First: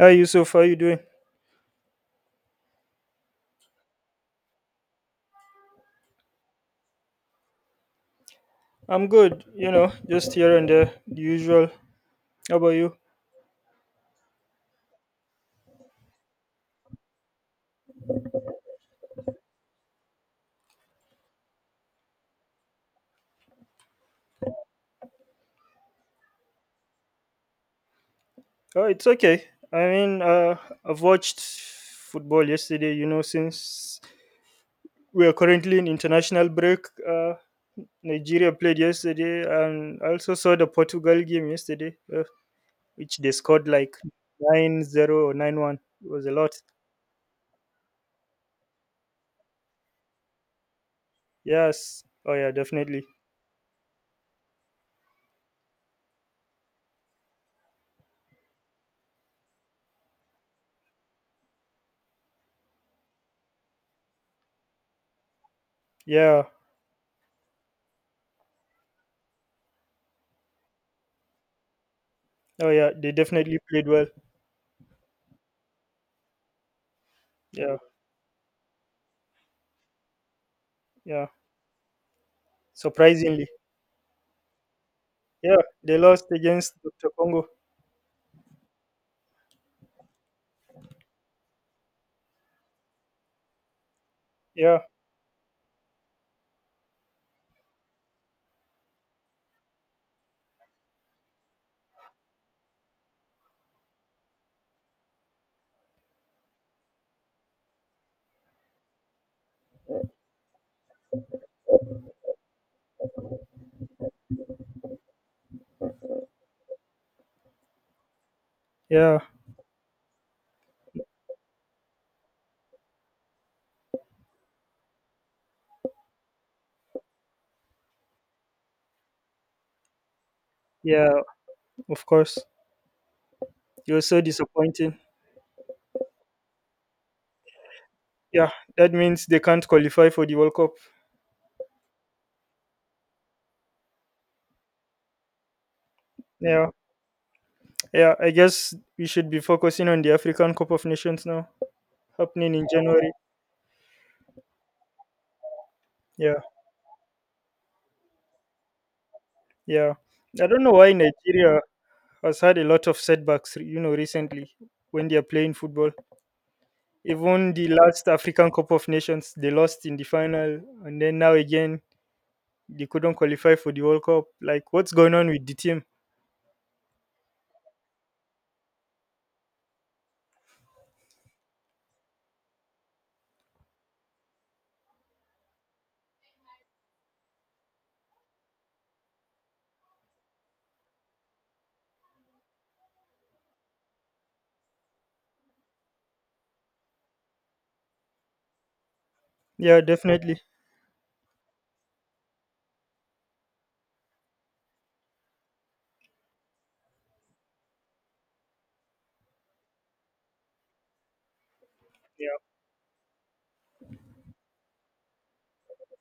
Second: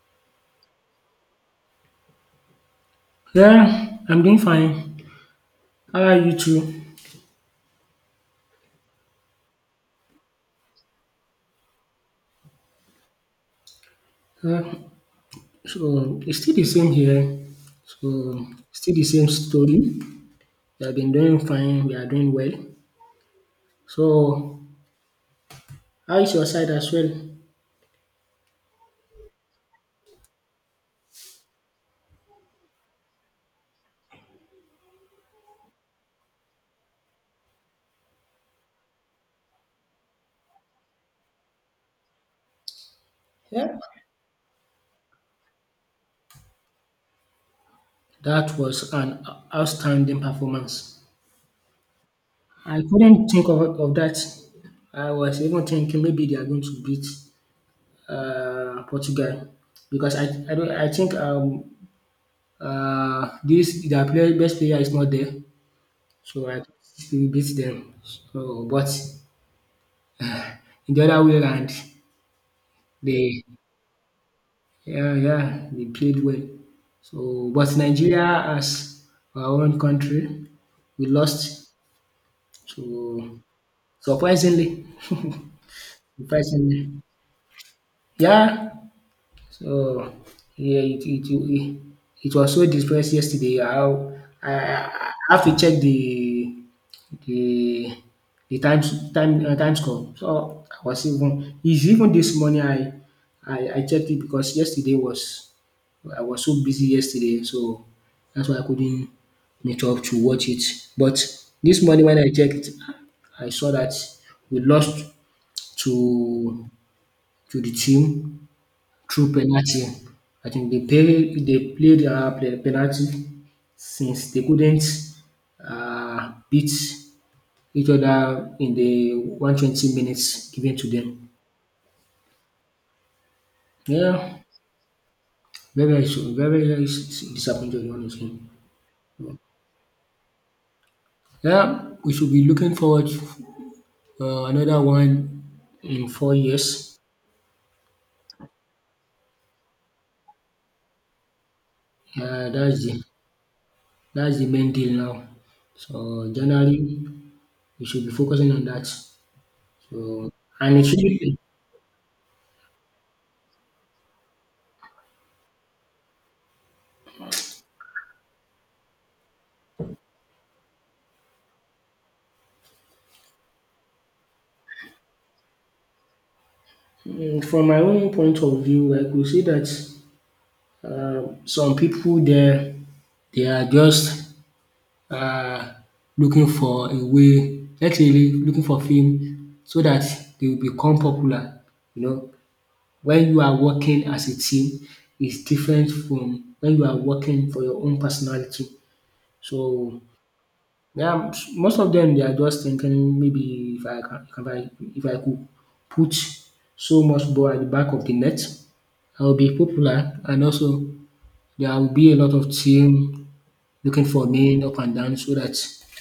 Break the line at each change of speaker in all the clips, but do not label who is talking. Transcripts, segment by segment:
Hi Yusuf, how you doing?
Yeah, I'm doing fine. How are you too?
I'm good, you know, just here and there, the usual. How about you?
Uh, so it's still the same here. So still the same story. We have been doing fine. We are doing well. So how is your side as well?
Oh, it's okay. I mean, I've watched football yesterday, you know, since we are currently in international break. Nigeria played yesterday, and I also saw the Portugal game yesterday, which they scored
Yeah,
like 9-0 or 9-1. It was a lot.
that was an outstanding performance.
Yes. Oh, yeah,
I
definitely.
couldn't think of that. I was even thinking maybe they are going to beat Portugal because I, don't, I think this best player is not there.
Yeah.
So I beat them. So but in the other way round
Oh, yeah, they
they
definitely played well.
yeah, they played well. So
Yeah,
but Nigeria as our own country we
yeah.
lost. So,
Surprisingly.
surprisingly
Yeah, they lost against
surprisingly.
DR Congo.
Yeah. So yeah, it it was so depressed yesterday how I
Yeah,
I have to check the the the time score. So I was even it's even this morning I I checked it because yesterday was I was so busy yesterday so that's why I couldn't meet up to watch it. But this morning when I checked I saw that we lost to to the team
yeah,
through penalty. I think they played penalty since they couldn't beat each other in the 120 minutes given to
yeah,
them.
of course. It was so
Yeah,
disappointing.
very very disappointed honestly.
Yeah, that means they can't qualify for the World Cup.
Yeah, we should be looking forward another one in four
Yeah,
years.
yeah, I guess we should be focusing on the African Cup of Nations now, happening in
That's the
January.
main deal now. So
Yeah,
January we should be focusing on that.
yeah.
So
I don't know
and it
why
should be.
Nigeria has had a lot of setbacks, you know, recently when they are playing football. Even the last African Cup of Nations, they lost in the final, and then now again, they couldn't qualify for the World Cup. Like, what's going on with the team?
Mm, from my own point of view, I could say that some people there they are just um looking for a way, let's say looking for fame so that they will become popular, you know. When you are working as a team is different from when you are working for your own personality.
Yeah,
So
definitely.
yeah, most of them they are just thinking maybe if I can if I could put so much ball at the back of the net, I will be popular and also there will be a lot
Yeah.
of team looking for me up and down so that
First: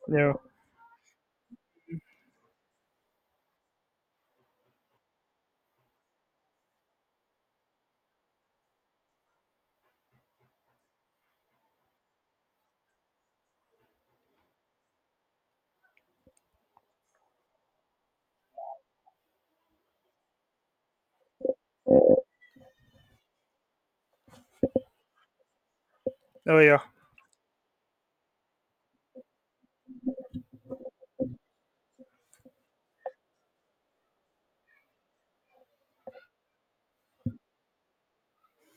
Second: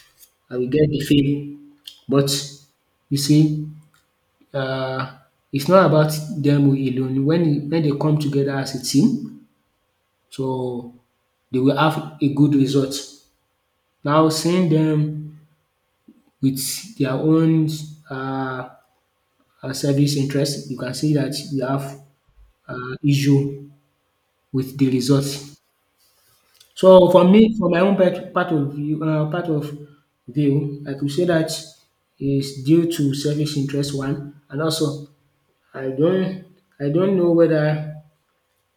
Yeah.
I will get the fame. But you see, uh, it's not about them alone. When they come together as a team, so they will have a good result. Now seeing them with their own uh service interest, you can see that you have issue with the results.
Oh, yeah.
So for me, for my own part of view, I could say that is due to service interest one, and also I don't I don't know whether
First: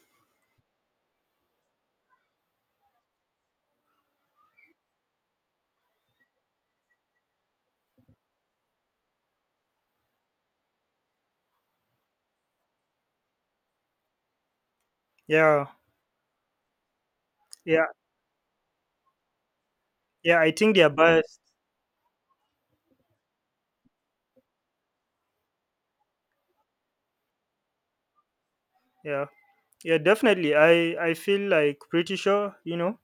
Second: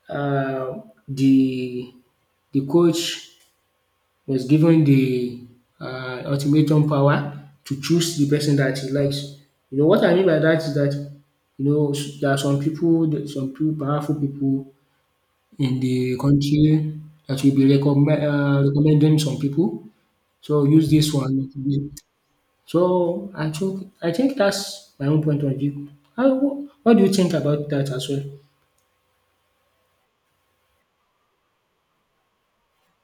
uh, the coach was given the ultimatum power to choose the person that he likes. You know what I mean by that is that you know there are some pipu powerful people
Yeah.
in the country that will be
Yeah.
recommending some people.
Yeah. I
So
think they
use
are
this one.
biased.
I think that's my own point of view. How, what do you think about that as well?
Yeah. Yeah, definitely. I feel like pretty sure, you know,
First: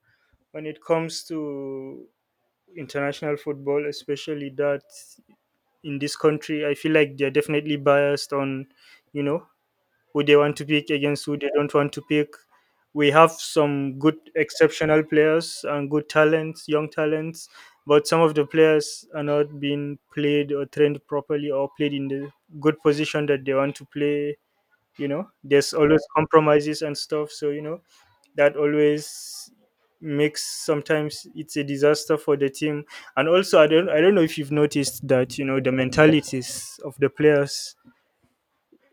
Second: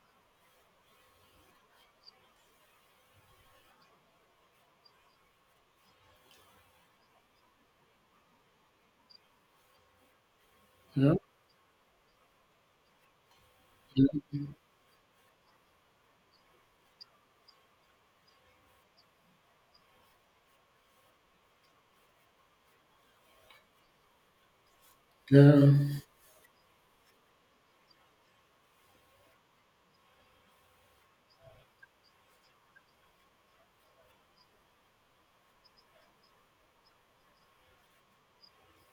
when it comes to international football, especially that in this country, I feel like they're definitely biased on, you know, who they want to pick
You know?
against who they don't want to pick. We have some good exceptional players and good talents, young talents, but some of the players are not being played or trained properly or played in the good position that they want to play. You know,
Yeah,
there's always compromises and stuff. So, you know, that always makes sometimes it's a disaster for the team, and also I don't know if you've noticed that, you know, the mentalities of the players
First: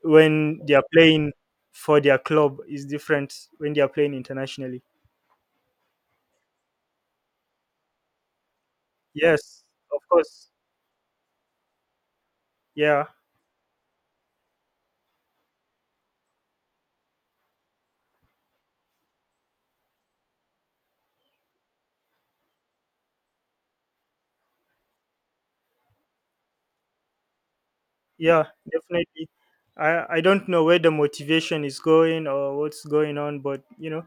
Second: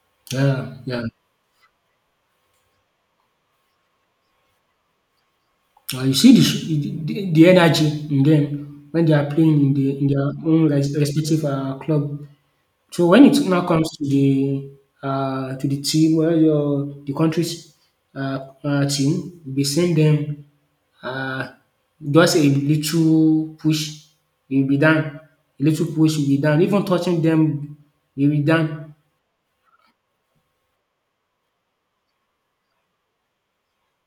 when they
yeah,
are
yeah.
playing for their club is different when they are playing internationally.
Ah, you see the energy in them when they are playing
Yes,
in
of
their
course.
own respective, club. So
Yeah,
when it now comes to the team where your the country's, team, we send them, uh, just a little push, you'll be done. A little push, will be done. Even touching them, you'll be
yeah,
done.
definitely. I don't know where the motivation is going or what's going on, but you know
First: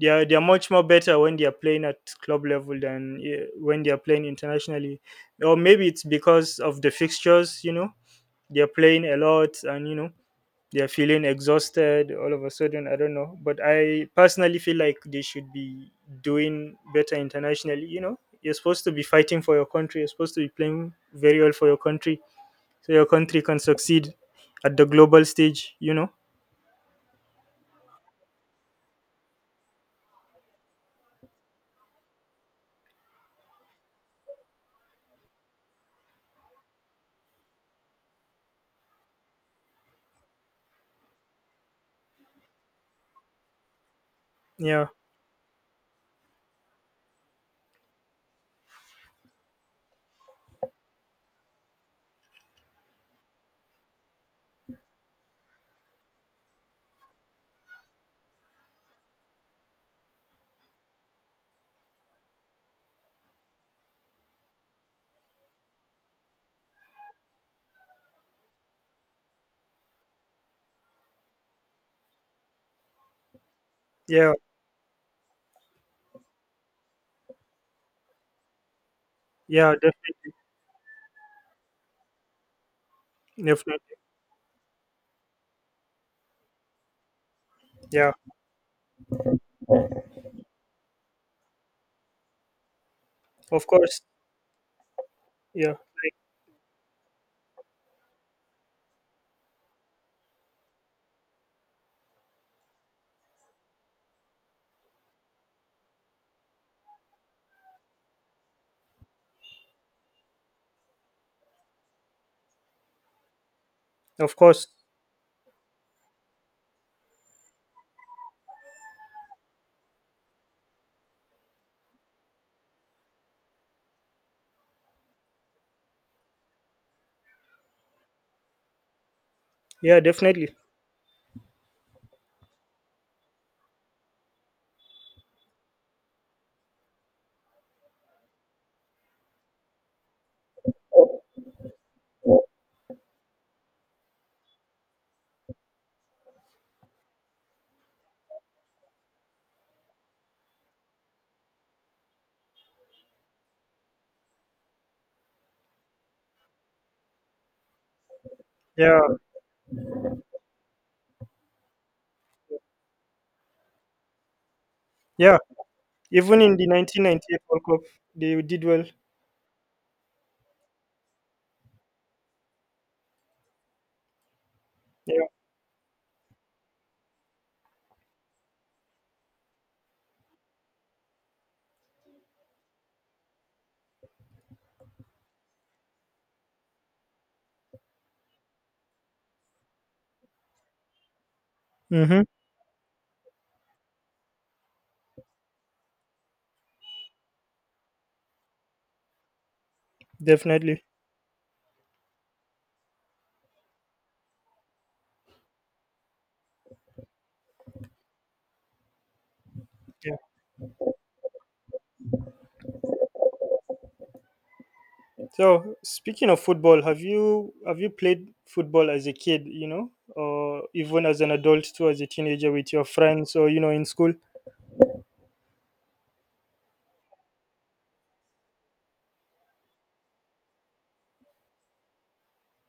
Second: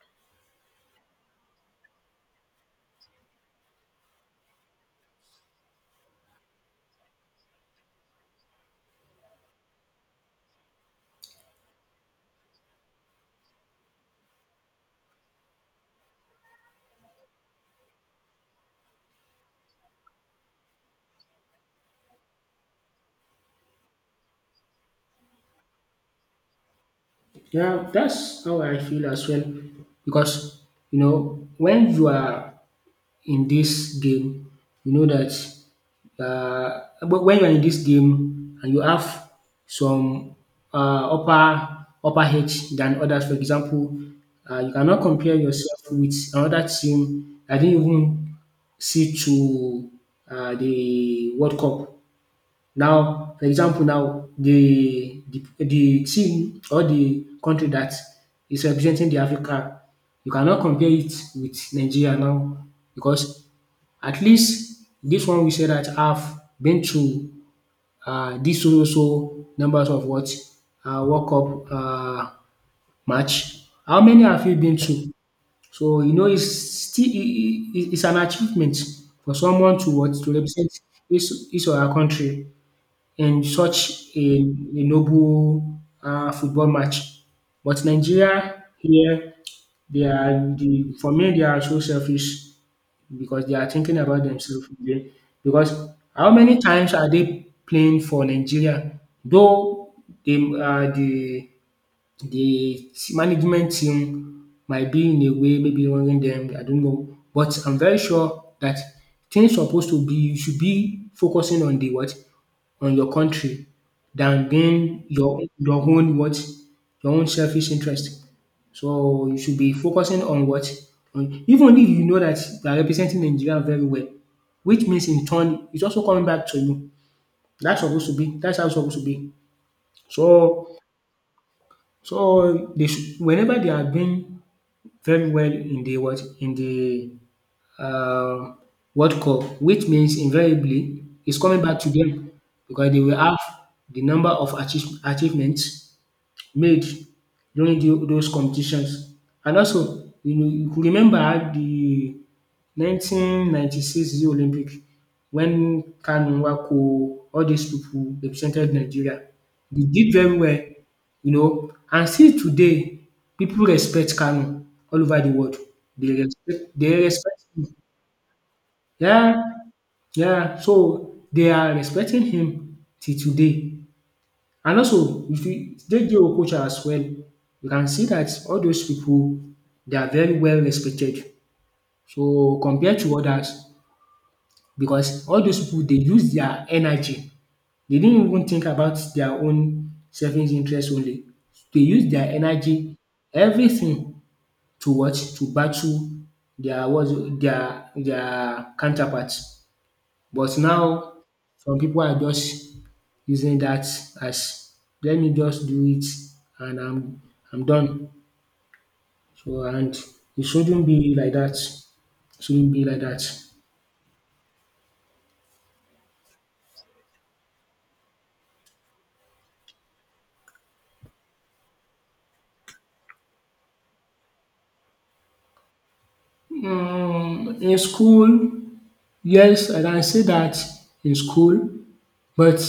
they are much more better when they are playing at club level than eh, when they are playing internationally, or maybe it's because of the fixtures. You know, they are playing a lot, and you know, they're feeling exhausted all of a sudden. I don't know, but I personally feel like they should be doing better internationally, you know. You're supposed to be fighting for your country, you're supposed to be playing very well for your country so your country can succeed at the global stage, you know.
Yeah, that's how I feel as well because, you know, when you are in this game, you know that but when you are in this game and you have some upper edge than others. For example, you
Yeah,
cannot compare yourself with another team. I didn't even see to the World Cup. Now for example now the the team or the country that is representing the Africa, you cannot compare it with Nigeria now because at least this one we said that I have been to this so so numbers of what, World Cup match. How many
yeah,
have you been to? So you know it's still it's an achievement for
yeah,
someone to what, to
definitely,
represent his or her country in
definitely.
such a noble, football match. But
Yeah,
Nigeria here they are the for me they are so selfish because they
of
are thinking
course.
about themselves again. Because
Yeah,
how many times are they playing for Nigeria? Though they, the management team might be in a way maybe running them, I don't know. But I'm very sure that things supposed to be you should be focusing on the what? On your country
of
than
course.
being your own what? Your own selfish interest. So you should be focusing on what? On even if you know that you are representing Nigeria very well, which means in turn it's also coming back to you. That's how it's supposed to be.
Yeah, definitely.
So so, they should whenever they have been very well in the what in the um World Cup, which means invariably it's coming back to them because they will have the number of achievements made during those competitions. And also you know, you could remember how the 1996 Rio Olympic when Kanu, Nwoko all these people represented
Yeah,
Nigeria. They did very well, you know, and still today people respect Kanu all over the
yeah.
world. They
Even in the
respect, they respect
1998 world
him.
cup they did well.
Yeah, yeah. So they are respecting him till today. And
Yeah.
also, if you take the Okocha as well, you can see that all those people they are very well respected. So compared to others, because all those people they use their energy. They didn't even think about their own selfish interest only. They use
Mm-hmm.
their energy, everything to what, to battle their was their counterparts. But
Definitely.
now some people are just using that as let me just do it and I'm done. So and
Yeah.
it shouldn't be like that. Shouldn't be like that.
So speaking of football, have you played football as a kid, you know, or even as an adult too, as a teenager with your friends or, you know, in school?
Mm, in school, yes, I can say that in school, but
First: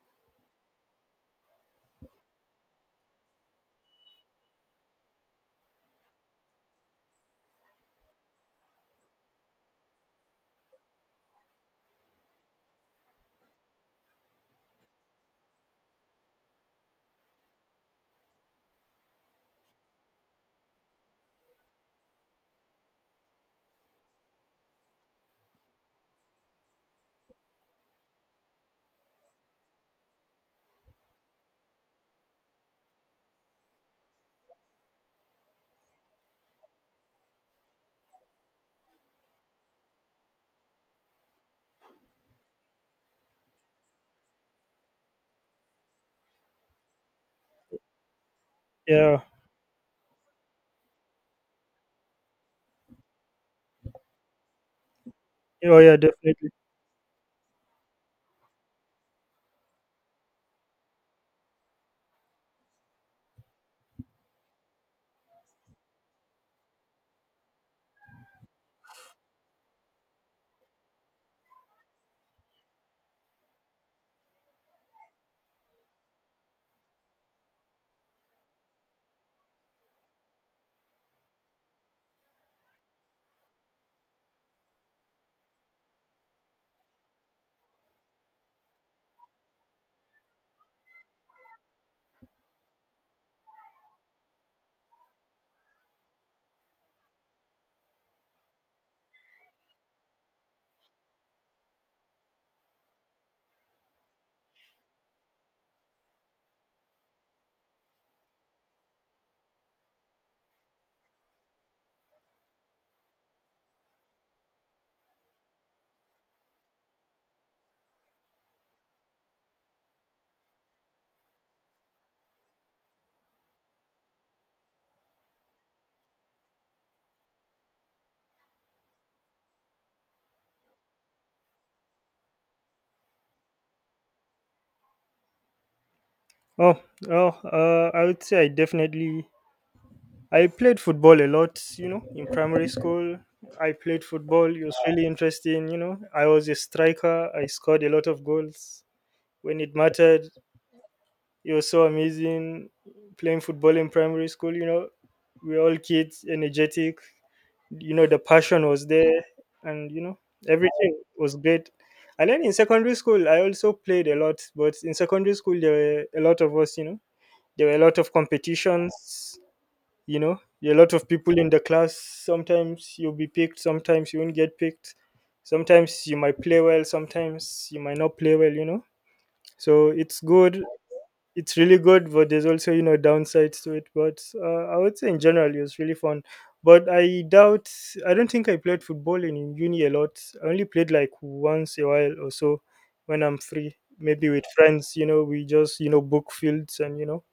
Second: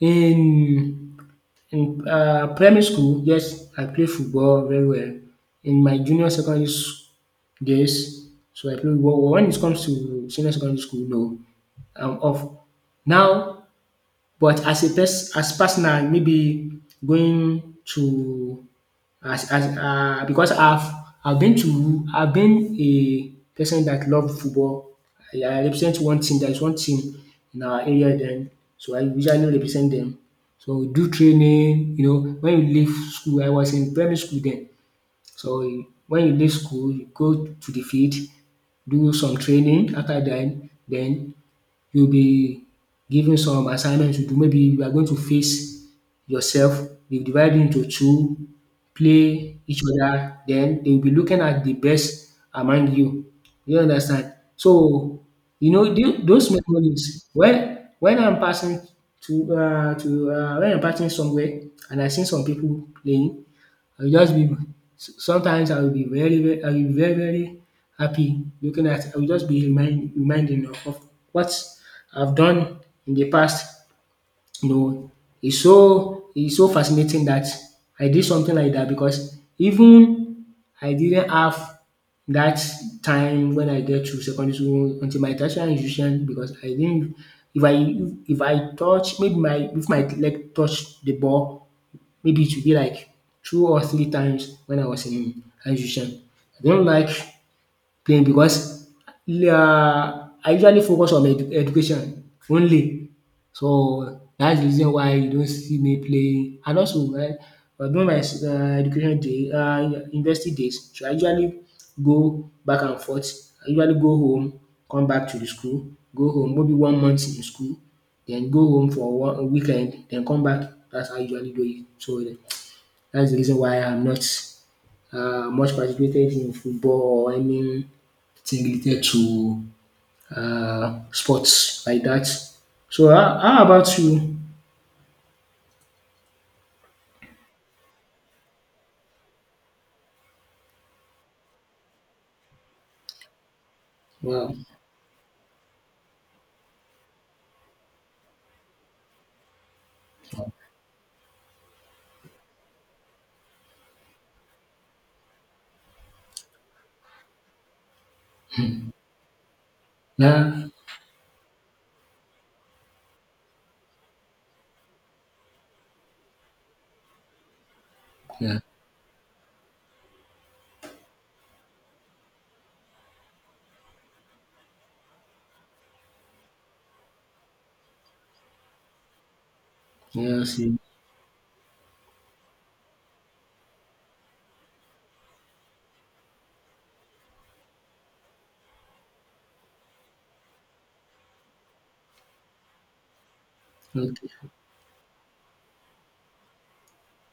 in. In primary school, yes, I play football very well. In my junior days, so I play football. When it comes to senior secondary school, no, I'm off. Now but as a personal, maybe going to as because I've been a person that love football. I represent one team, there is one team in our area then, so I usually no represent them. So we do training, you know, when you leave school, I was in primary school then. So when you leave school, you go to the field, do some training. After that. Then you'll be given some assignments to do maybe you are going to face yourself, you divide you into two,
Yeah.
play each other, then they will be looking at the best among you. You understand? So you
Oh,
know
yeah, definitely.
those memories when I'm passing to when I'm passing somewhere and I see some people playing I will just be sometimes I will be very very happy looking at I will just be reminding of what I've done in the past, you know. It's so fascinating that I did something like that because even I didn't have that time when I get to secondary school until my tertiary institution because I didn't if I if I touch maybe my if my leg touch the ball. Maybe it should be like 2 or 3 times when I was in high tuition. I don't like playing because I usually focus on education only. So that's the reason why you don't see me playing and also during my education day university days so I usually go back and forth. I usually go home come back to the school, go home maybe one month in school, then go home for one a weekend then come back. That's how I usually do it. So that's the reason why I'm not much participated in football or anything related to sports like that. So how about you?
Oh, oh, I would say I played football a lot, you know, in primary school. I played football.
Wow!
It was really interesting, you know. I was a striker. I scored a lot of goals when it mattered. It was so amazing playing football in primary school. You know, we were all kids, energetic. You know, the passion was there, and, you know,
Yeah,
everything was great. And then in secondary school, I also played a lot. But in secondary school, there were a lot of us. You know, there were a lot of
yeah,
competitions. You know, there were a lot of people in the class. Sometimes you'll be picked. Sometimes you won't get picked. Sometimes you might play well. Sometimes you might not play well. You know. So
yeah, I see,
it's really good, but there's also, you know, downsides to it. But I would say in general it was really fun. But I doubt I don't think I played football in uni a lot. I only played like once a while or so when I'm free. Maybe with
okay.
friends, you know, we just, you know, book fields and, you know,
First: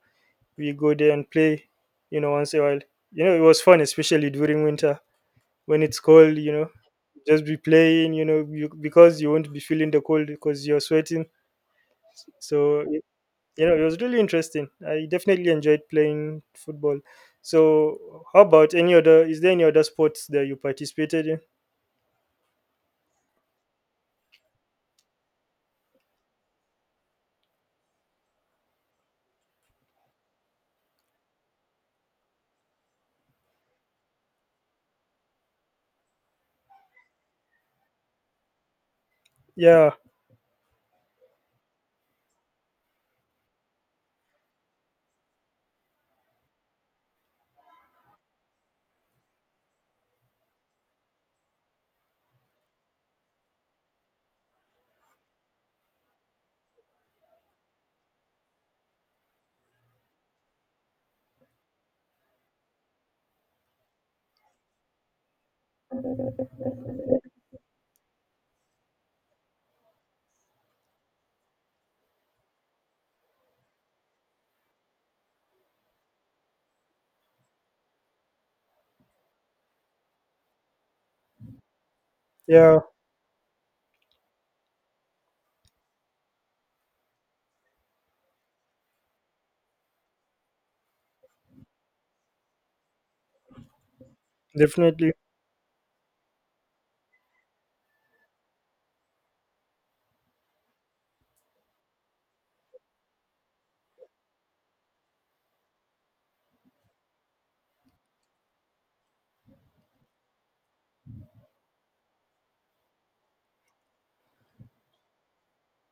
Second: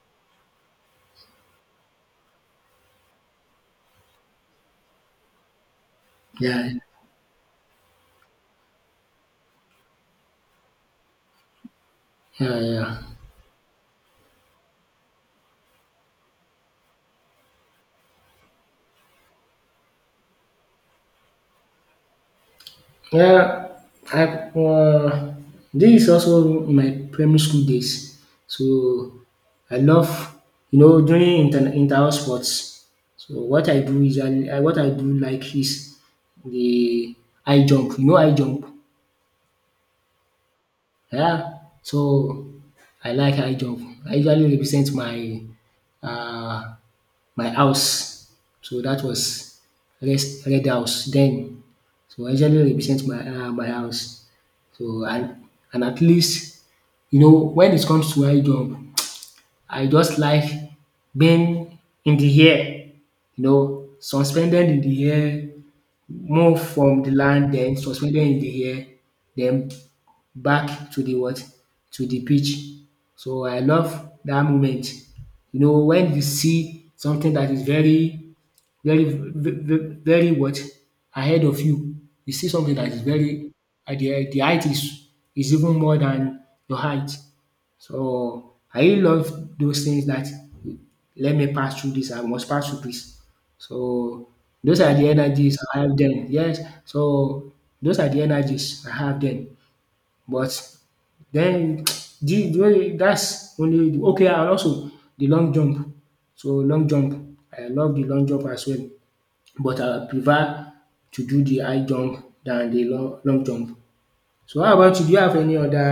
we go there and play, you know, once a while. You know, it was fun, especially during winter when it's cold. You know,
Yeah,
just be playing. You know, you, because you won't be feeling the cold because you're sweating.
yeah,
So,
yeah.
you know, it was really interesting. I definitely enjoyed playing football. So, how about any other? Is there any other sports that you participated in?
Yeah, I've this is also my primary school days. So I love you know doing inter house sports. So what I do is I what I do like is the high jump. You know high jump.
Yeah,
Yeah. So I like high jump. I usually represent my uh my house. So that was red red house then. So I usually represent my my house. So and at least you know when it comes to high jump, I just like being in the air, you know, suspended in the air more from the land, then suspended in the air, then back to the what? To the pitch. So I love that moment. You know, when you see something that is very, very, very what? Ahead of you, you see something
yeah,
that is very, at the height is even more than your height. So I really love those things that let me pass through this, I must pass through this. So, those are the
definitely.
energies I have then. Yes, so those are the energies I have then. But then the that's only okay, and also the long jump. So long jump, I love the long jump as well. But I prefer to do the high jump than the long jump. So how about you? Do you have any other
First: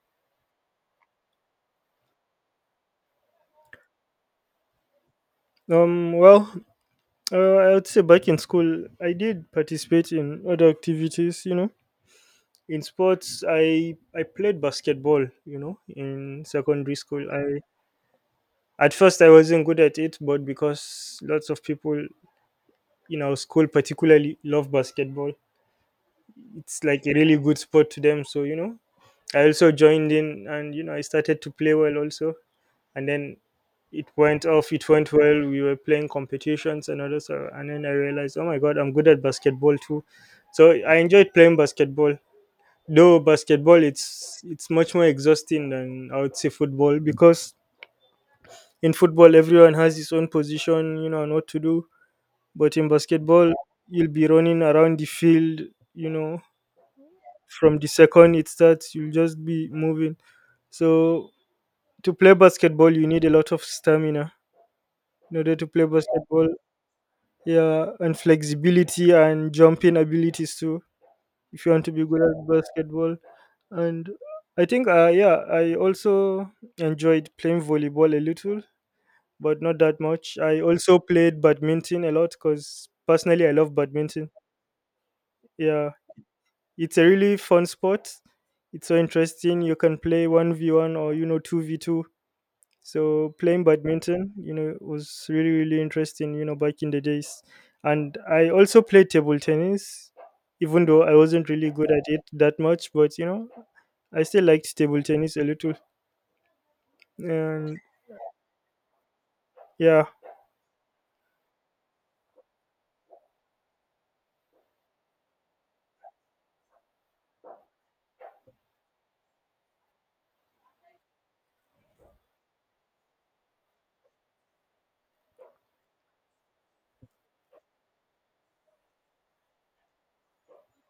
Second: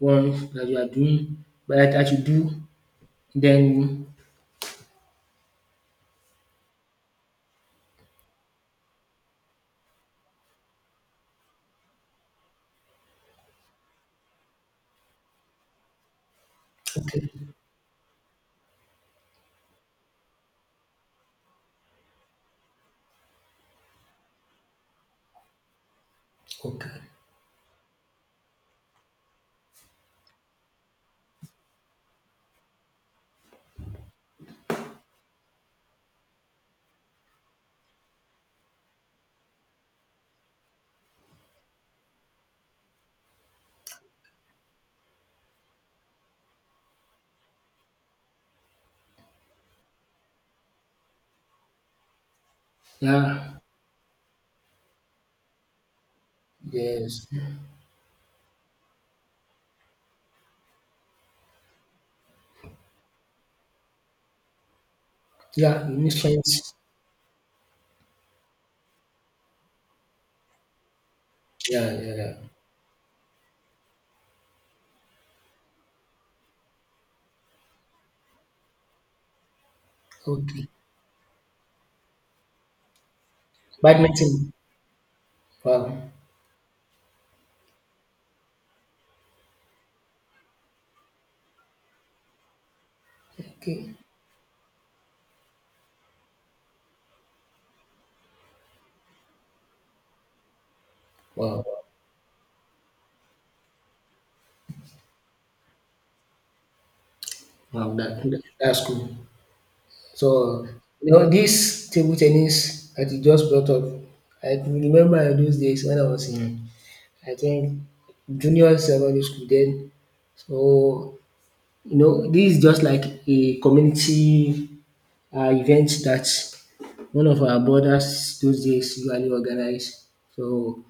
ones that you are doing but that you do then.
Well, I would say back in school, I did participate in other activities. You know, in sports, I played basketball. You know, in secondary school,
Okay,
I at first I wasn't good at it, but because lots of people in our school particularly love basketball, it's
okay,
like a really good sport to them. So, you know, I also joined in, and, you know, I started to play well also. And then it went well. We were playing competitions and others, and then I realized, oh my god, I'm good at basketball too. So I enjoyed playing basketball, though basketball, it's much more exhausting than, I would say, football, because in football everyone has his own position, you know, and what to do, but in basketball
yeah,
you'll be running around the field, you know,
yes.
from the second it starts, you'll just be moving. So to play basketball you need a lot of stamina in order to play
Yeah,
basketball.
influence.
Yeah, and flexibility and jumping abilities too if you want to
Yeah,
be
yeah,
good
yeah.
at basketball. And I think I also enjoyed playing volleyball a little, but not that much. I
Okay.
also played badminton a lot because personally I love badminton.
Badminton.
Yeah,
Wow.
it's a really fun sport. It's so interesting. You can play 1v1 or, you know, 2v2. So playing
Okay.
badminton, you know, was really really interesting, you know, back in the days. And I also played table tennis, even though I wasn't
Wow.
really good at it that much, but, you know, I still liked table tennis a little. And
Wow. That's cool.
yeah,
So, this table tennis that you just brought up, I can remember those days when I was in, I think, junior secondary school then. So, you know, this is just like a community event that one of our brothers those days usually organize. So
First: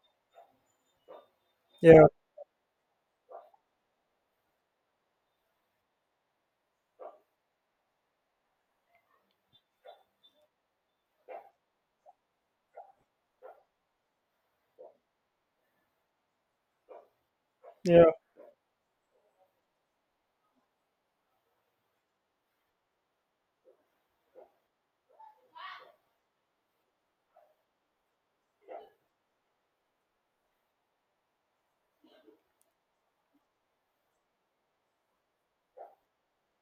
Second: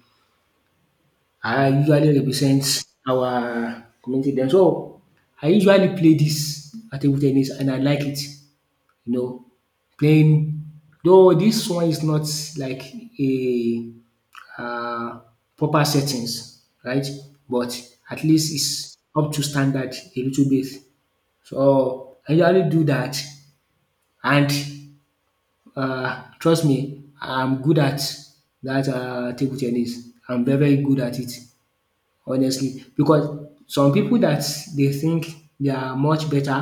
I
yeah,
usually represent our community dem. So I usually play this table tennis, and I like it, you know, playing, though this one is not like a um proper settings, right, but
yeah,
at least it's up to standard a little bit. So I usually do that, and trust me, I'm good at that table tennis. I'm very, very good at it, honestly, because some people that they think they are much better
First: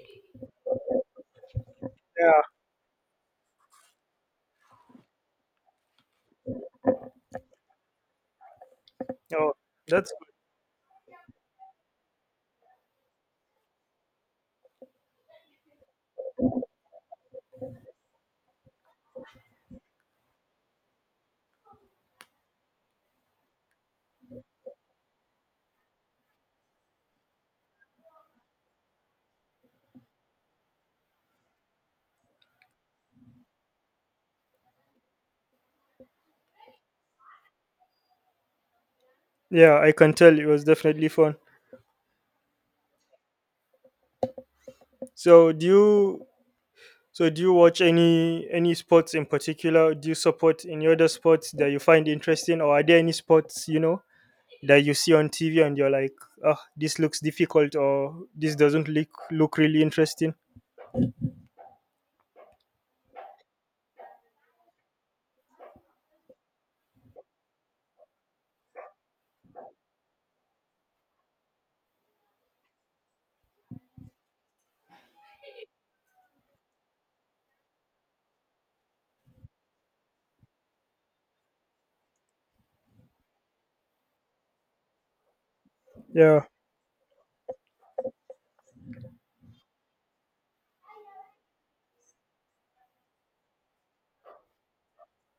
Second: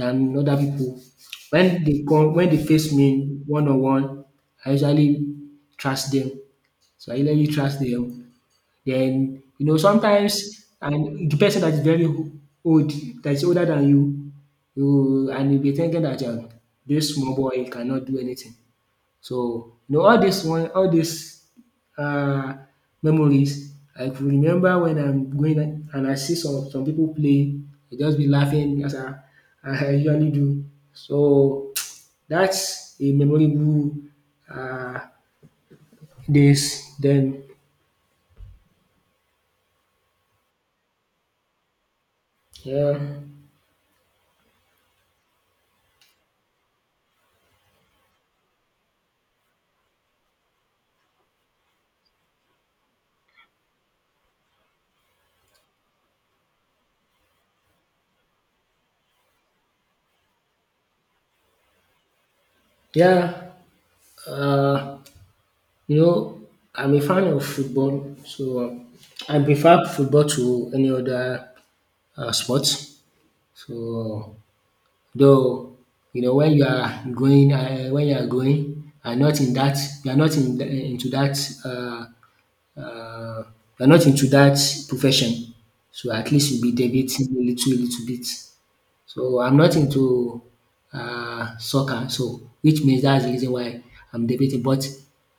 than other people, when they come
yeah.
when they face me one on one, I usually trust them. So I usually trust them. Then
Oh,
you know
that's
sometimes and the person that's very old, that's older than you, you and you be thinking that this small boy cannot do anything. So, you know, all this um memories, I could remember when I'm going and I see some people play, I just be laughing as I usually do. So, that's a memorable um days. Then,
yeah. I can tell it was definitely fun.
yeah,
So do you? So do you watch any sports in particular? Do you support any other sports that you find interesting, or are there any sports, you know, that you see on TV and you're like, oh, this looks difficult or this doesn't look really interesting.
yeah. um you know, I'm a fan of football, so I prefer football to any other sport. So, though, you know, when you are going when you are going and not in that, you are not in into that, uh, um you are not into that profession, so at
Yeah,
least you'll be debating a little bit. So I'm not into soccer, so which means that's the reason why I'm debating, but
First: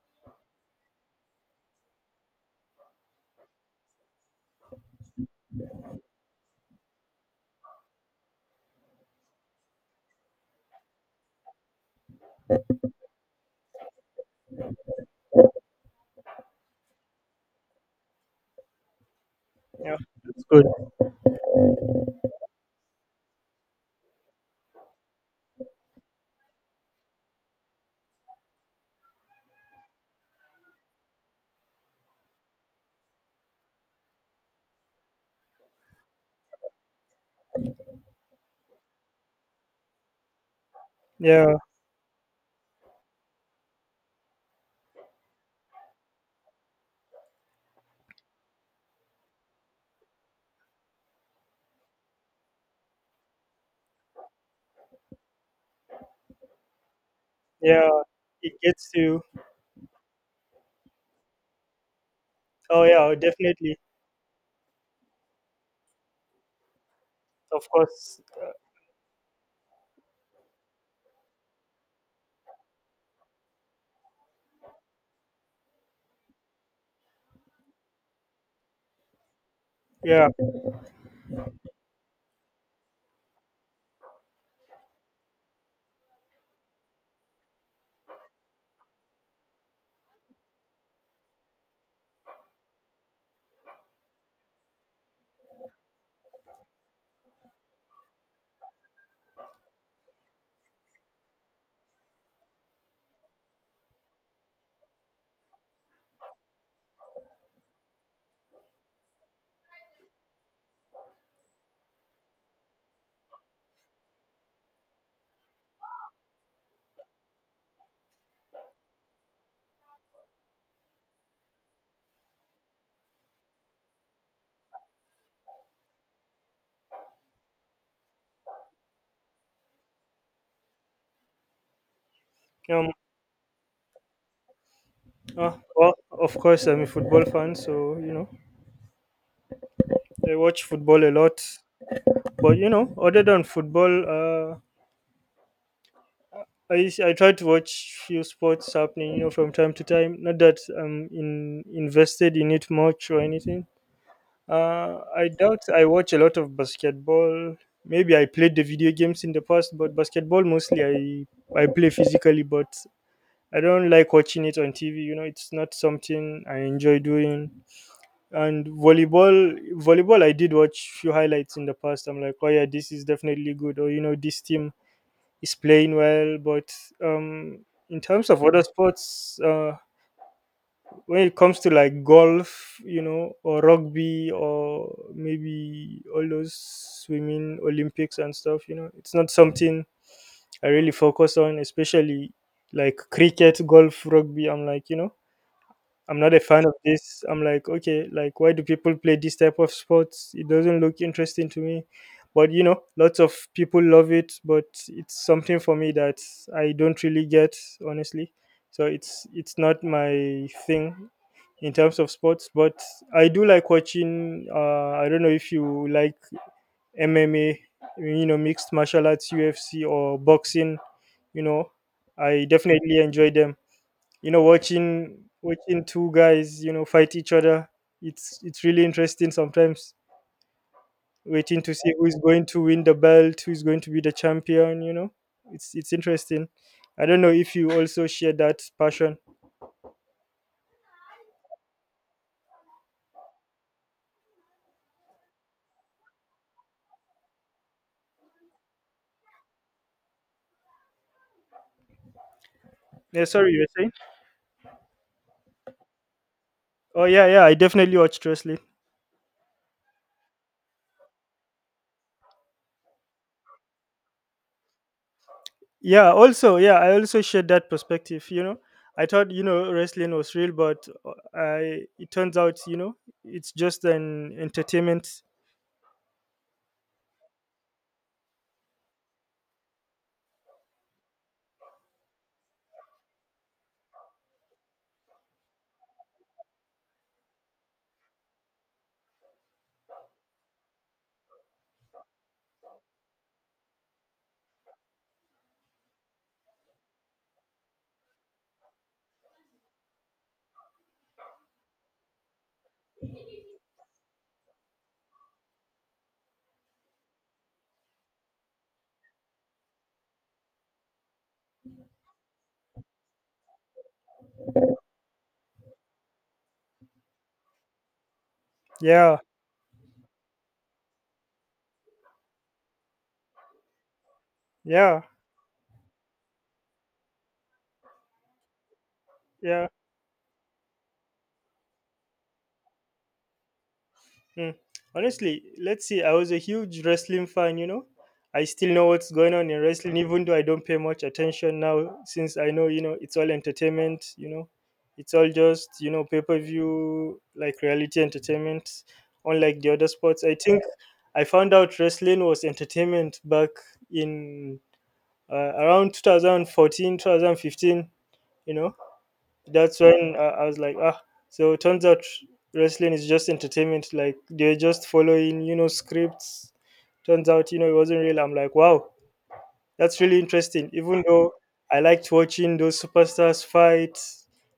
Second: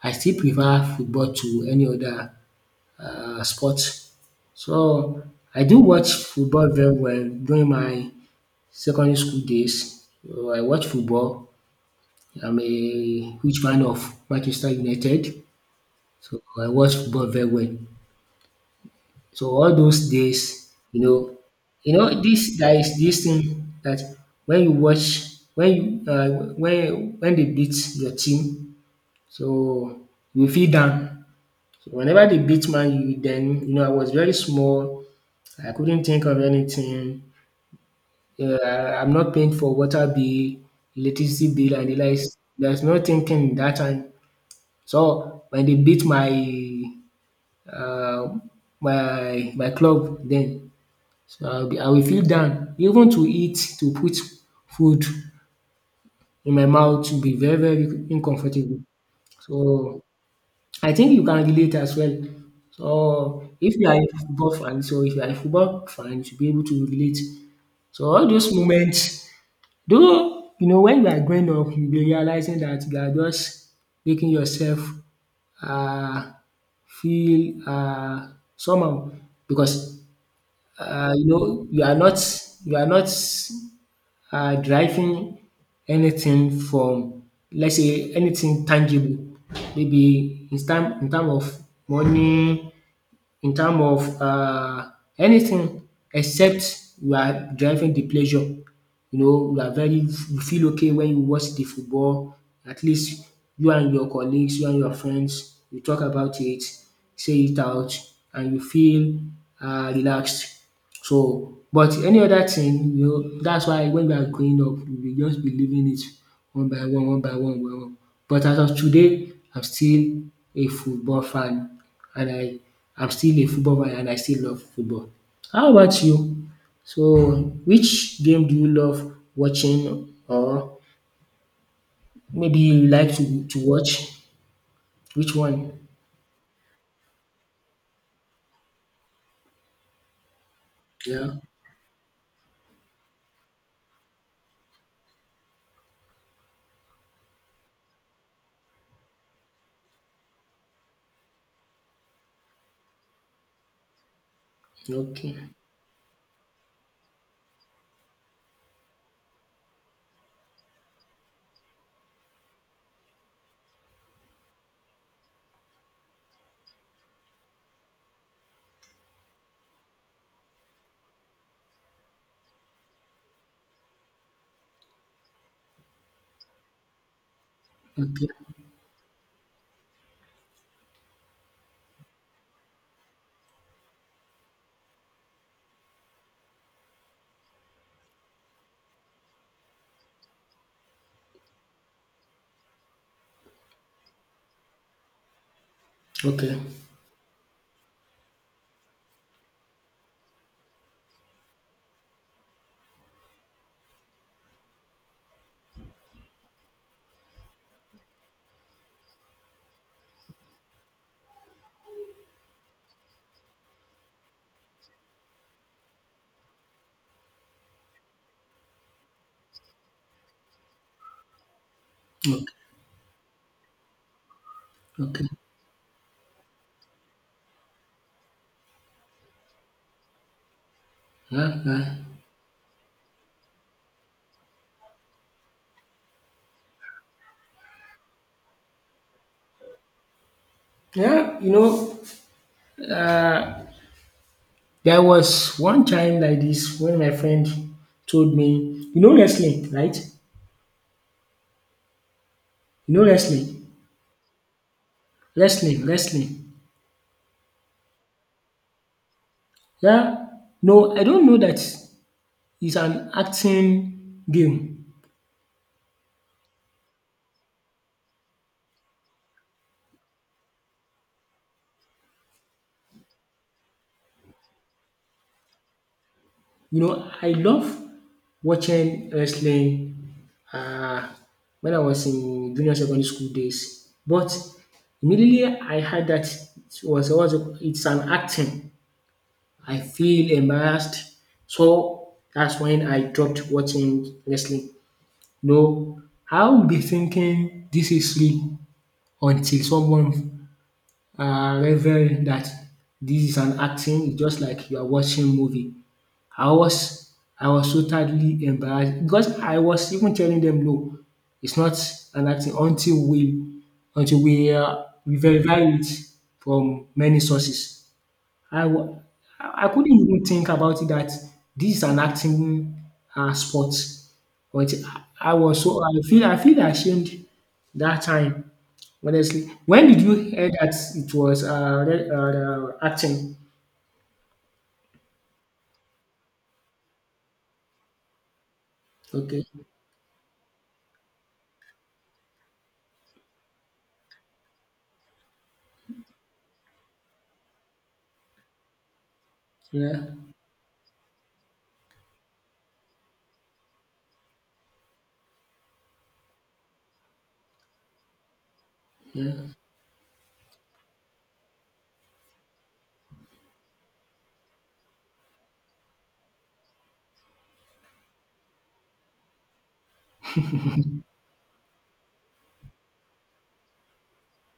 I still prefer football to any other sport. So I do watch football very well during my secondary school days. So I watch football. I'm a huge fan of Manchester United, so I watch football very well. So all
yeah,
those
that's good.
days, you know this, there is this thing that when you watch when you when they beat your team, so you feel down. So whenever they beat Man U, then you know I was very small. I couldn't think of anything. I'm not paying for water bill,
Yeah,
electricity bill, and the likes. There's no thinking that time. So when they beat my uh, my club, then, so I will feel down. Even to eat, to put food in my mouth will be very, very
yeah, it
uncomfortable.
gets you.
So I think you can relate as well.
Oh,
So
yeah,
if
definitely,
you are a football fan, so if you are a football fan, you should be able to relate.
of
So
course.
all those moments, though you know when you are growing up, you'll be realizing that you are just making yourself um feel somehow, because
Yeah.
you know you are not deriving anything from, let's say, anything tangible, maybe in term of money, in term of anything, except we are deriving the pleasure. You know, you are very you feel okay when you watch the football, at least you and your colleagues, you and your friends, you talk about it, say it out, and you feel relaxed. So but any other thing, you know, that's why when we are growing up, we will just be leaving it one by one, one by one, one by one. But as of today, I'm still a football fan, and I'm still a football fan and I still love football. How about you? So which game do you love watching, or maybe you
Um.
like to watch? Which one?
Well, of course, I'm a football fan, so, you know, I watch football a
Yeah.
lot. But, you know, other than football, I try to watch few sports happening, you know, from time to time. Not that I'm invested in it much or anything. I
Okay.
doubt I watch a lot of basketball. Maybe I played the video games in the past, but basketball mostly I play physically, but I don't like watching it on TV. You know, it's not something I enjoy doing. And volleyball, I did watch few highlights in the past. I'm like, oh, yeah, this is definitely good, or, you know, this team is playing well. But um, in
Okay.
terms of other sports, when it comes to like golf, you know, or rugby, or maybe all those swimming Olympics and stuff, you know, it's not something I really focus on, especially like cricket, golf, rugby. I'm like, you know, I'm not a
Okay.
fan of this. I'm like, okay, like why do people play this type of sports? It doesn't look interesting to me. But, you know, lots of people love it, but it's something for me that I don't really get, honestly. So it's not my thing in terms of sports, but I do like watching, I don't know if you like MMA, you know, mixed martial arts, UFC or boxing, you know. I
Okay.
definitely enjoy them, you know, watching
Okay.
watching two guys, you know, fight each other. It's really interesting sometimes,
Yeah.
waiting to see
Yeah.
who's going to win the belt, who's going to be the champion, you know. It's interesting. I don't know if you also share that passion.
Yeah. You know, there was one time like this when my friend told me, you know wrestling, right? You know
Yeah, sorry, you're
wrestling.
saying.
Wrestling, wrestling.
Oh, yeah, yeah, I definitely watched wrestling.
Yeah. No, I don't know that it's an acting game.
Yeah, also, yeah, I also shared that perspective, you know. I thought, you know, wrestling was real, but I it turns out, you know, it's just an entertainment.
You know, I love watching wrestling uh, when I was in junior secondary school days. But immediately I heard that was it's an acting, I feel embarrassed. So that's when I dropped watching wrestling. No, I'll be thinking this is real until someone reveal that this is an acting. It's just like you are watching movie. I was I was so totally embarrassed because I was even telling them no, it's not an acting, until we verify it from many sources. I wa
Yeah,
I couldn't even think about it that this is an acting sport, but
yeah,
I was so, I feel ashamed that time, honestly.
yeah.
When did you hear that it was acting?
Mm. Honestly, let's see. I was a huge wrestling fan, you know. I still know what's going
Okay.
on in wrestling, even though I don't pay much attention now, since I know, you know, it's all entertainment, you know. It's all just, you know, pay per view, like reality entertainment, unlike the other
Yeah,
sports. I think I found out wrestling was entertainment back in around 2014, 2015, you know.
yeah.
That's when I was like, ah. So it turns out wrestling is just entertainment. Like they're just following, you know, scripts. Turns out, you know, it wasn't real. I'm like, wow, that's really interesting. Even though I liked watching those superstars fight,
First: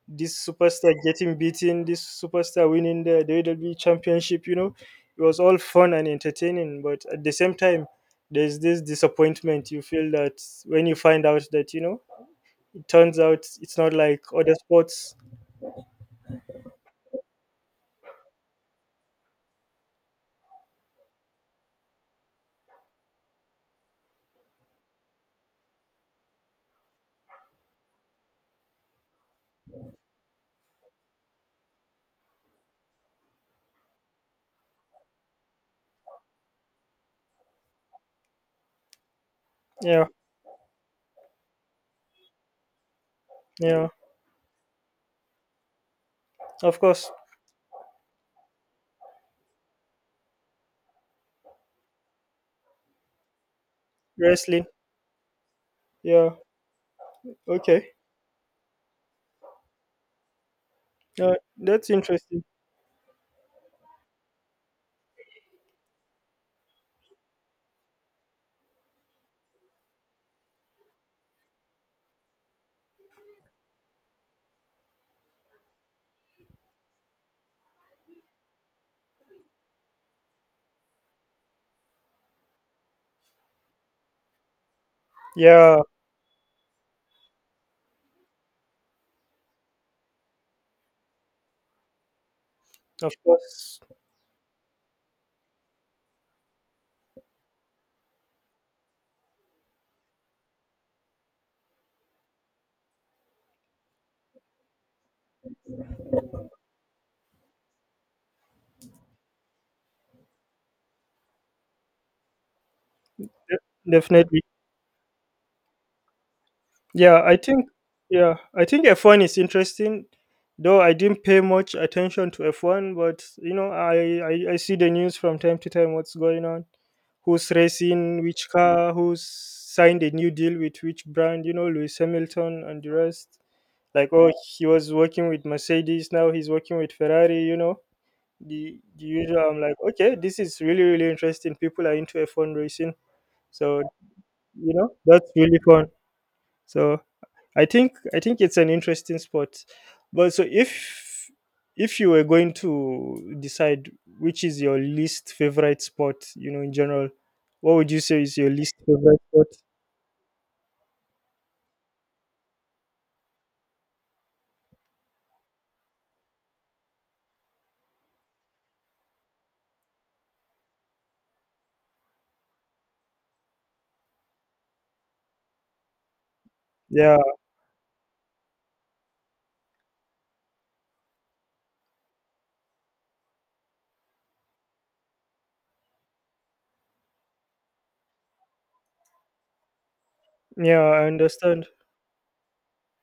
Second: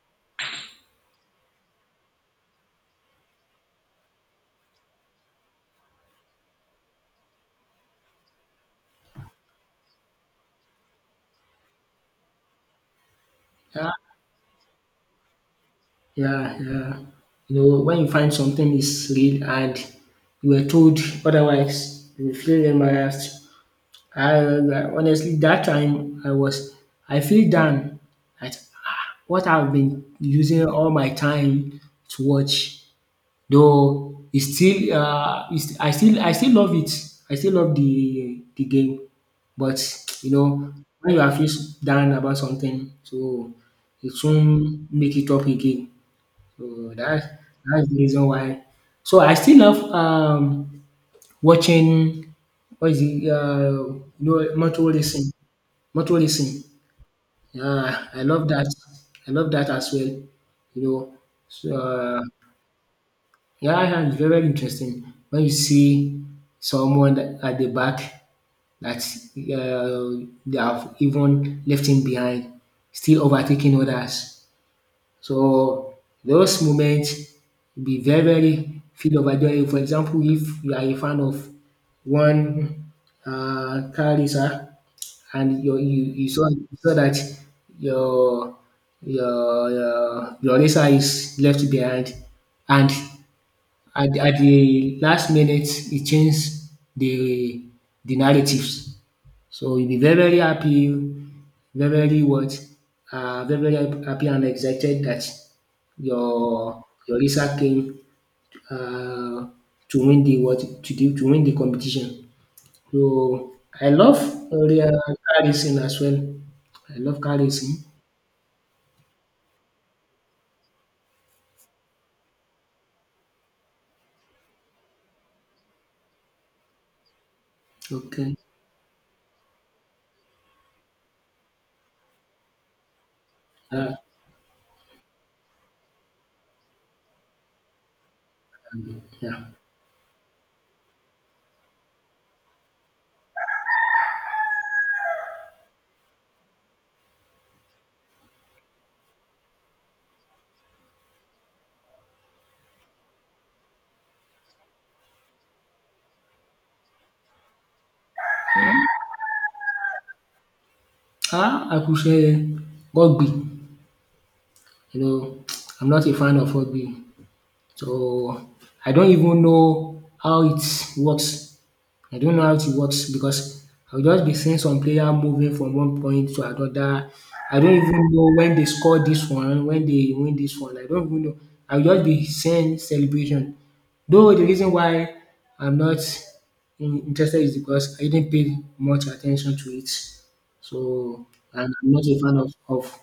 this superstar getting beaten, this superstar winning the WWE championship, you know, it was all fun and entertaining. But at the same time, there's this disappointment you feel that when you find out that, you know, it turns out it's
Uh,
not like other sports.
yeah, yeah. You know, when you find something is real and you were told otherwise, you feel embarrassed. Honestly, that time I feel down at, ah, what I've been using all my time to watch. Though it's still, I still love it. I still love the game, but
Yeah.
you know, when you are feel down about something, so
Yeah,
it soon make it up again.
of
So
course.
that's the reason why. So I still love watching, what is it, no
Wrestling.
motor racing, motor
Yeah.
racing.
Okay.
Yeah, I love that. I love that as well. You know,
Uh,
so
that's interesting.
yeah, yeah, it's very, very interesting when you see at the back that they have even left him behind, still overtaking others. So those moments be very, very full of joy. For example, if you are a fan of one car racer and
Yeah,
you saw, that your your racer is left behind, and
of course.
at the last minute it changed the narratives, so you will be very, very happy, very, very what? Very, very happy and excited that your Lisa came uh, to win the what to do to win the competition. So I love
Definitely.
car racing as well. I love
Yeah, I
car
think,
racing.
F1 is interesting. Though I didn't pay much attention to F1, but, you know, I see the news from time to time what's going on. Who's racing,
Okay.
which car, who's signed a new deal with which brand, you know, Lewis Hamilton and the rest.
Uh,
Like, oh, he was working with Mercedes, now he's working with Ferrari, you know, the usual.
yeah.
I'm like, okay, this is really really interesting. People are into F1 racing. So, you know, that's really fun. So I think it's an interesting sport. But so if you were going to decide which is your least favorite sport, you know, in general, what would you say is your least favorite sport?
Ah, I could say rugby. You know, I'm not a fan of rugby, so I don't even know how it works. I don't know how it works because I will just be seeing some player moving from one point to another.
Yeah,
I don't even know when they score this one, when they win this one. I don't even know. I will just be seeing celebration. Though the reason why I'm not interested is because I didn't pay much attention to it.
yeah, I
So
understand.
and I'm not a fan of,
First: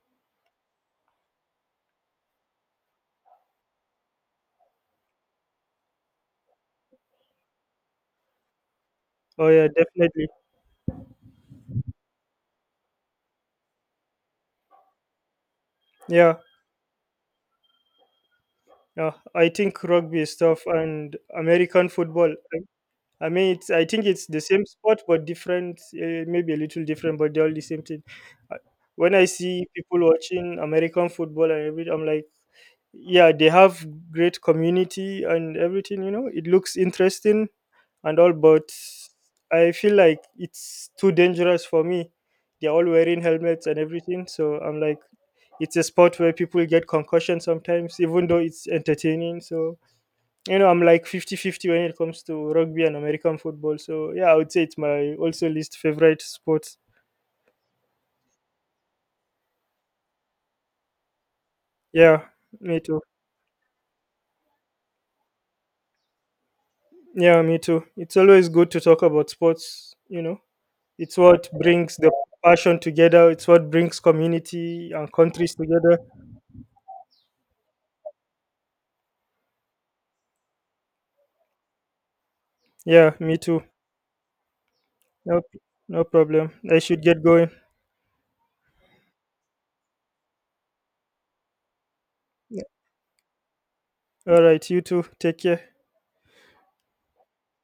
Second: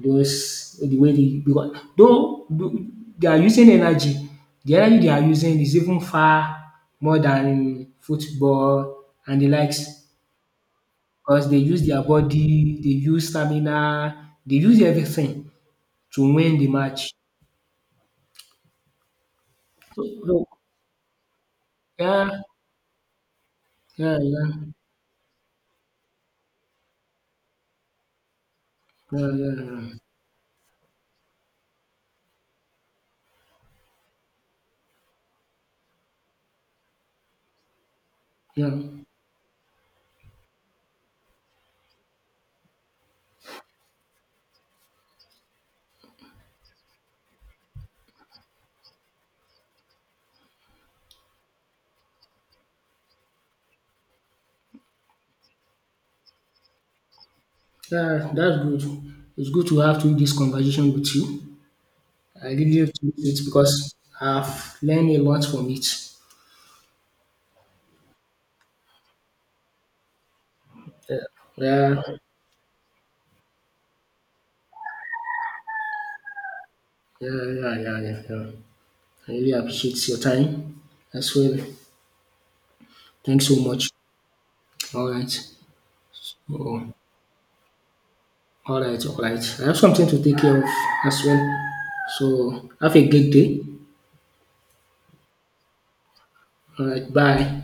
because the way they, because though they are using energy, the energy they are using is even far more than football and
Oh,
the
yeah,
likes,
definitely.
because they use their body, they use stamina, they use everything to
Yeah,
win the match.
yeah, I think
So
rugby is
so
tough, and American football,
yeah,
I mean, I think
yeah, yeah,
it's the same
yeah,
sport, but different, maybe a little different, but they're all the same thing. Uh, When I see
yeah,
people watching American football and everything, I'm like, yeah, they have great community and everything, you know, it looks interesting and all,
yeah,
but
yeah.
I feel like it's too dangerous for me. They're all wearing helmets and everything, so I'm like, it's a sport where people get concussion sometimes, even though it's entertaining. So, you know, I'm like fifty-fifty when it comes to rugby and American football. So, yeah, I would say it's my also least favorite sport.
Yeah, that's good. It's good to have to this conversation with you.
Yeah,
I really
me too.
appreciate it because I've learned a lot from it.
Yeah, me too. It's always good to talk about sports, you know. It's
Yeah.
what brings
Yeah.
the passion together. It's what brings community and countries together.
Yeah, yeah, yeah, yeah, yeah. I really appreciate your time as well.
Yeah, me
Thanks so
too.
much. All
No,
right.
no problem. I
Oh,
should get going.
all right, all right. I have something to take care of as well. So have a great day.
All right, you too. Take care.
All right, bye.